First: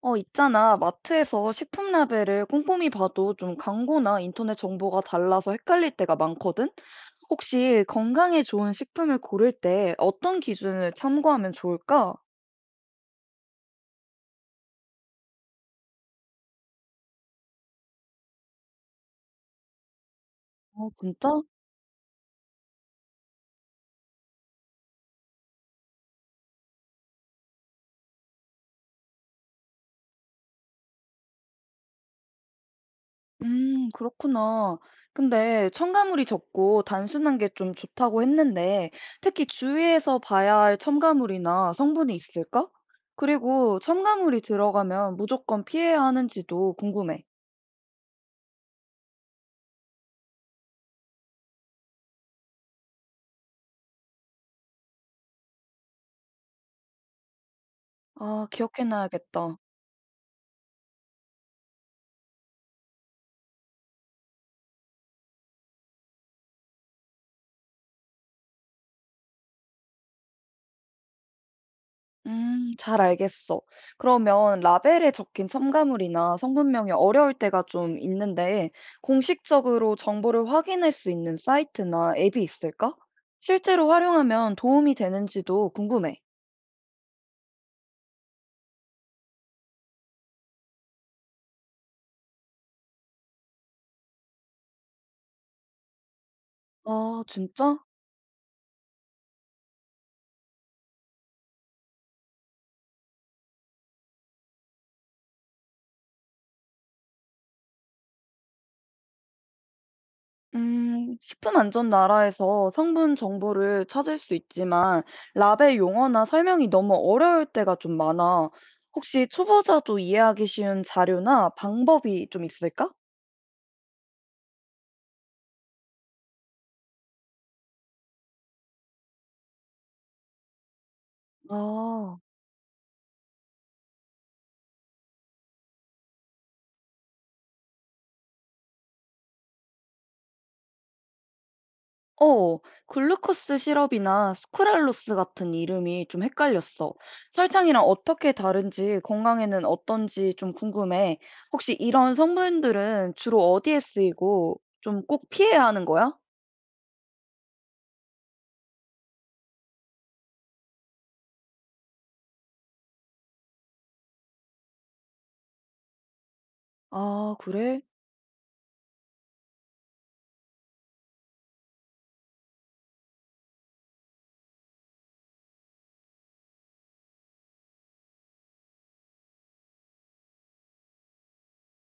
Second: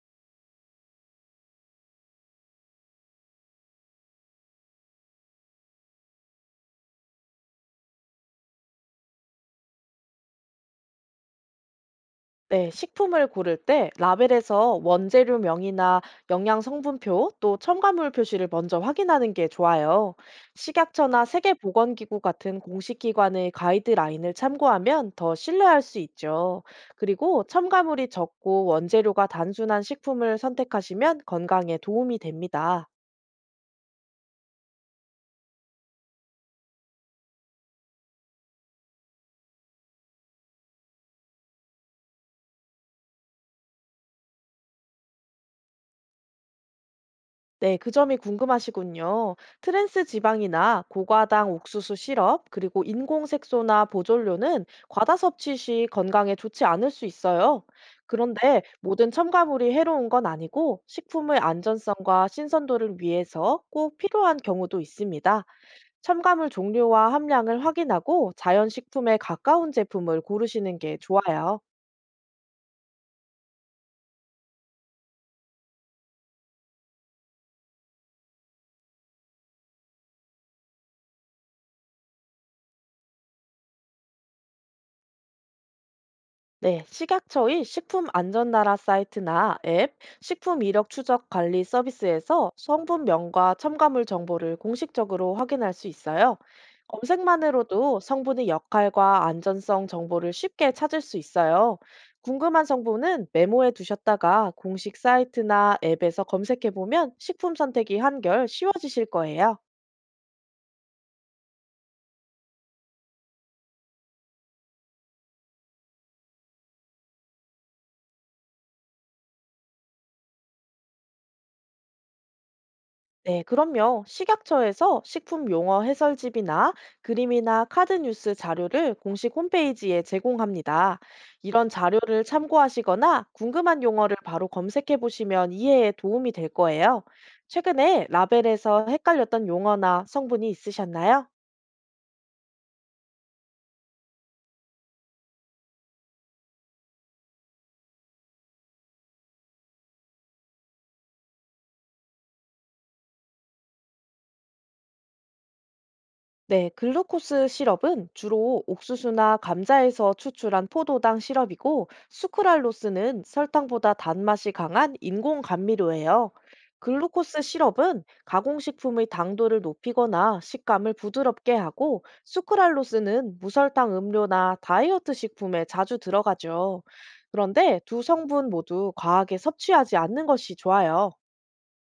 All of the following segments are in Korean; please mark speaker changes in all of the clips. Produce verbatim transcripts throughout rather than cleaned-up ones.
Speaker 1: 어, 있잖아. 마트에서 식품 라벨을 꼼꼼히 봐도 좀 광고나 인터넷 정보가 달라서 헷갈릴 때가 많거든? 혹시 건강에 좋은 식품을 고를 때 어떤 기준을 참고하면 좋을까?
Speaker 2: 네, 식품을 고를 때 라벨에서 원재료명이나 영양 성분표 또 첨가물 표시를 먼저 확인하는 게 좋아요.
Speaker 1: 어,
Speaker 2: 식약처나
Speaker 1: 진짜?
Speaker 2: 세계보건기구 같은 공식 기관의 가이드라인을 참고하면 더 신뢰할 수 있죠. 그리고 첨가물이 적고 원재료가 단순한 식품을 선택하시면 건강에 도움이 됩니다.
Speaker 1: 음, 그렇구나. 근데 첨가물이 적고 단순한 게 좀 좋다고 했는데 특히 주의해서 봐야 할 첨가물이나 성분이 있을까? 그리고 첨가물이 들어가면 무조건 피해야 하는지도 궁금해.
Speaker 2: 네, 그 점이 궁금하시군요. 트랜스 지방이나 고과당 옥수수 시럽, 그리고 인공 색소나 보존료는 과다 섭취 시 건강에 좋지 않을 수 있어요.
Speaker 1: 아,
Speaker 2: 그런데 모든
Speaker 1: 기억해놔야겠다.
Speaker 2: 첨가물이 해로운 건 아니고 식품의 안전성과 신선도를 위해서 꼭 필요한 경우도 있습니다. 첨가물 종류와 함량을 확인하고 자연 식품에 가까운 제품을 고르시는 게 좋아요.
Speaker 1: 음, 잘 알겠어. 그러면 라벨에 적힌 첨가물이나 성분명이 어려울 때가 좀 있는데, 공식적으로 정보를 확인할 수 있는 사이트나 앱이 있을까? 실제로 활용하면 도움이 되는지도 궁금해.
Speaker 2: 네, 식약처의 식품안전나라 사이트나 앱, 식품 이력 추적 관리 서비스에서 성분명과 첨가물 정보를 공식적으로 확인할 수 있어요.
Speaker 1: 아, 진짜?
Speaker 2: 검색만으로도 성분의 역할과 안전성 정보를 쉽게 찾을 수 있어요. 궁금한 성분은 메모해 두셨다가 공식 사이트나 앱에서 검색해 보면 식품 선택이 한결 쉬워지실 거예요.
Speaker 1: 음, 식품안전나라에서 성분 정보를 찾을 수 있지만, 라벨 용어나 설명이 너무 어려울 때가 좀 많아. 혹시 초보자도 이해하기 쉬운 자료나 방법이 좀 있을까?
Speaker 2: 네, 그럼요. 식약처에서 식품 용어 해설집이나 그림이나 카드 뉴스 자료를 공식 홈페이지에 제공합니다. 이런
Speaker 1: 아.
Speaker 2: 자료를 참고하시거나 궁금한 용어를 바로 검색해 보시면 이해에 도움이 될 거예요. 최근에 라벨에서 헷갈렸던 용어나 성분이 있으셨나요?
Speaker 1: 어, 글루코스 시럽이나 스크랄로스 같은 이름이 좀 헷갈렸어. 설탕이랑 어떻게 다른지, 건강에는 어떤지 좀 궁금해. 혹시 이런 성분들은 주로 어디에 쓰이고 좀 꼭 피해야 하는 거야?
Speaker 2: 네, 글루코스 시럽은 주로 옥수수나 감자에서 추출한 포도당 시럽이고, 수크랄로스는 설탕보다 단맛이 강한 인공 감미료예요.
Speaker 1: 아,
Speaker 2: 글루코스
Speaker 1: 그래?
Speaker 2: 시럽은 가공식품의 당도를 높이거나 식감을 부드럽게 하고, 수크랄로스는 무설탕 음료나 다이어트 식품에 자주 들어가죠. 그런데 두 성분 모두 과하게 섭취하지 않는 것이 좋아요.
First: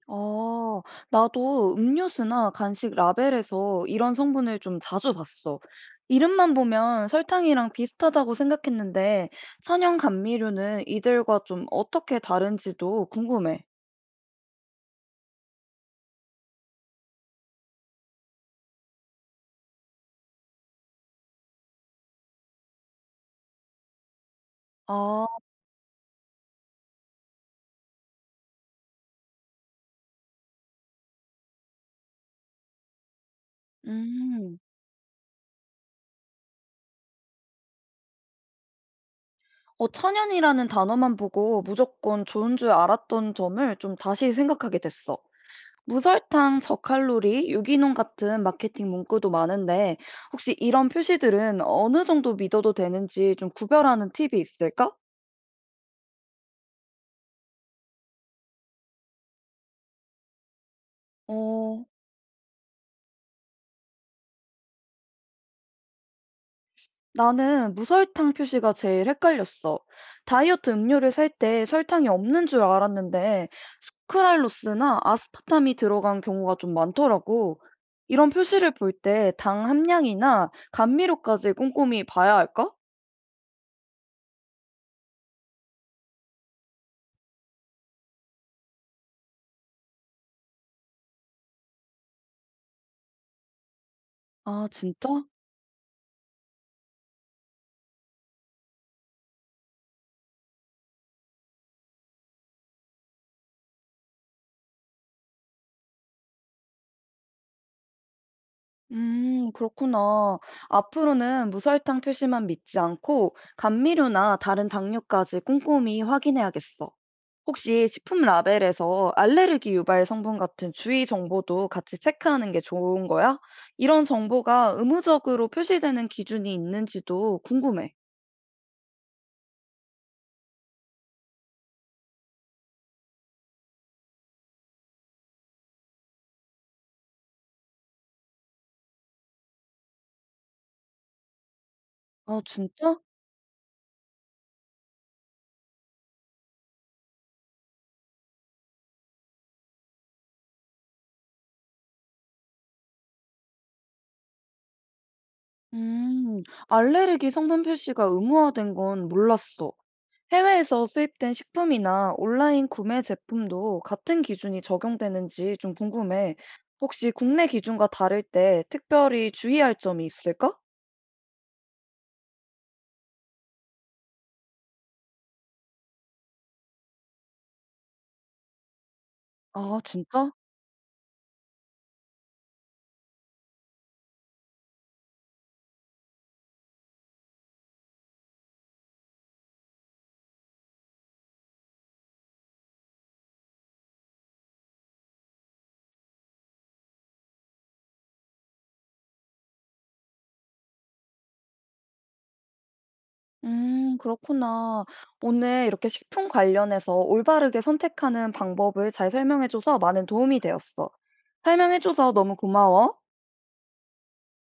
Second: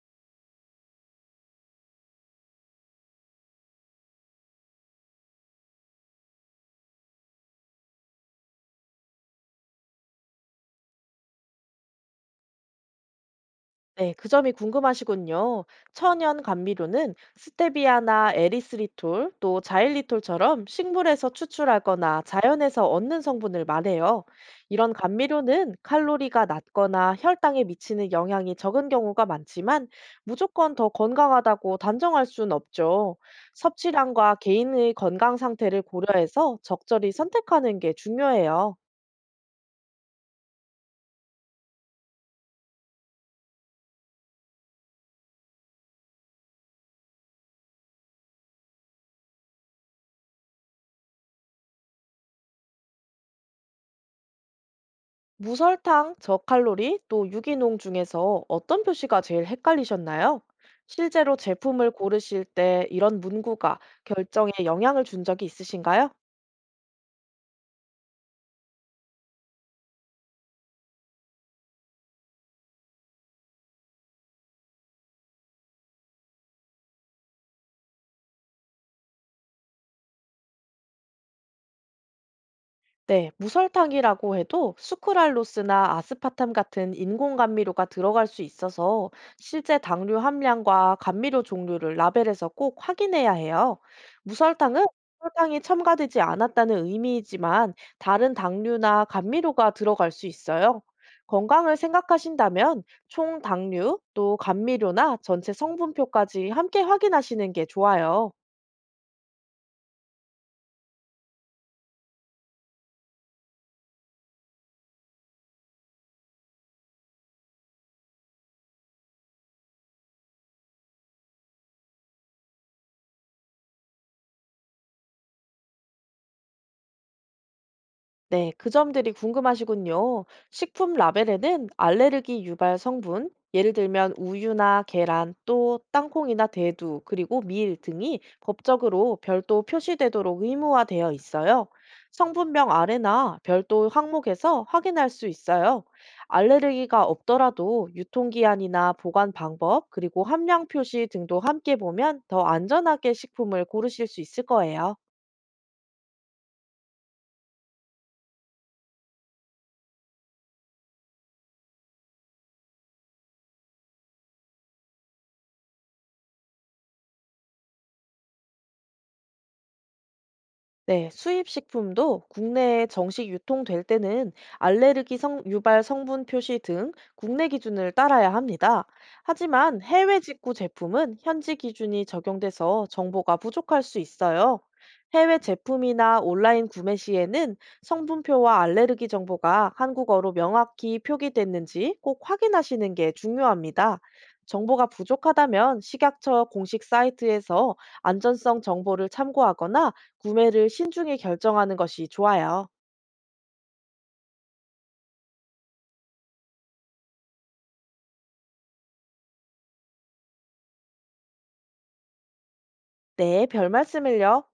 Speaker 1: 아, 나도 음료수나 간식 라벨에서 이런 성분을 좀 자주 봤어. 이름만 보면 설탕이랑 비슷하다고 생각했는데, 천연 감미료는 이들과 좀 어떻게 다른지도 궁금해.
Speaker 2: 네, 그 점이 궁금하시군요. 천연 감미료는 스테비아나 에리스리톨, 또 자일리톨처럼 식물에서 추출하거나 자연에서 얻는 성분을 말해요. 이런
Speaker 1: 아,
Speaker 2: 감미료는 칼로리가 낮거나 혈당에 미치는 영향이 적은 경우가 많지만 무조건 더 건강하다고 단정할 수는 없죠. 섭취량과
Speaker 1: 음.
Speaker 2: 개인의 건강 상태를 고려해서 적절히 선택하는 게 중요해요.
Speaker 1: 어 천연이라는 단어만 보고 무조건 좋은 줄 알았던 점을 좀 다시 생각하게 됐어. 무설탕, 저칼로리, 유기농 같은 마케팅 문구도 많은데 혹시 이런 표시들은 어느 정도 믿어도 되는지 좀 구별하는 팁이 있을까?
Speaker 2: 무설탕, 저칼로리, 또 유기농 중에서 어떤 표시가 제일 헷갈리셨나요? 실제로
Speaker 1: 어,
Speaker 2: 제품을 고르실 때 이런 문구가 결정에 영향을 준 적이 있으신가요?
Speaker 1: 나는 무설탕 표시가 제일 헷갈렸어. 다이어트 음료를 살 때 설탕이 없는 줄 알았는데 스크랄로스나 아스파탐이 들어간 경우가 좀 많더라고. 이런 표시를 볼 때 당 함량이나 감미료까지 꼼꼼히 봐야 할까?
Speaker 2: 네, 무설탕이라고 해도 수크랄로스나 아스파탐 같은 인공 감미료가 들어갈 수 있어서 실제 당류 함량과 감미료 종류를 라벨에서 꼭 확인해야 해요.
Speaker 1: 아,
Speaker 2: 무설탕은
Speaker 1: 진짜?
Speaker 2: 설탕이 첨가되지 않았다는 의미이지만 다른 당류나 감미료가 들어갈 수 있어요. 건강을 생각하신다면 총 당류, 또 감미료나 전체 성분표까지 함께 확인하시는 게 좋아요.
Speaker 1: 음, 그렇구나. 앞으로는 무설탕 표시만 믿지 않고 감미료나 다른 당류까지 꼼꼼히 확인해야겠어. 혹시 식품 라벨에서 알레르기 유발 성분 같은 주의 정보도 같이 체크하는 게 좋은 거야? 이런 정보가 의무적으로 표시되는 기준이 있는지도 궁금해.
Speaker 2: 네, 그 점들이 궁금하시군요. 식품 라벨에는 알레르기 유발 성분, 예를 들면 우유나 계란, 또 땅콩이나 대두, 그리고 밀 등이 법적으로 별도 표시되도록 의무화되어 있어요.
Speaker 1: 아,
Speaker 2: 성분명
Speaker 1: 진짜?
Speaker 2: 아래나 별도 항목에서 확인할 수 있어요. 알레르기가 없더라도 유통기한이나 보관 방법, 그리고 함량 표시 등도 함께 보면 더 안전하게 식품을 고르실 수 있을 거예요.
Speaker 1: 음, 알레르기 성분 표시가 의무화된 건 몰랐어. 해외에서 수입된 식품이나 온라인 구매 제품도 같은 기준이 적용되는지 좀 궁금해. 혹시 국내 기준과 다를 때 특별히 주의할 점이 있을까?
Speaker 2: 네, 수입 식품도 국내에 정식 유통될 때는 알레르기 성, 유발 성분 표시 등 국내 기준을 따라야 합니다. 하지만
Speaker 1: 아,
Speaker 2: 해외
Speaker 1: 진짜?
Speaker 2: 직구 제품은 현지 기준이 적용돼서 정보가 부족할 수 있어요. 해외 제품이나 온라인 구매 시에는 성분표와 알레르기 정보가 한국어로 명확히 표기됐는지 꼭 확인하시는 게 중요합니다. 정보가 부족하다면 식약처 공식 사이트에서 안전성 정보를 참고하거나 구매를 신중히 결정하는 것이 좋아요.
Speaker 1: 음, 그렇구나. 오늘 이렇게 식품 관련해서 올바르게 선택하는 방법을 잘 설명해줘서 많은 도움이 되었어. 설명해줘서 너무 고마워.
Speaker 2: 네, 별 말씀을요.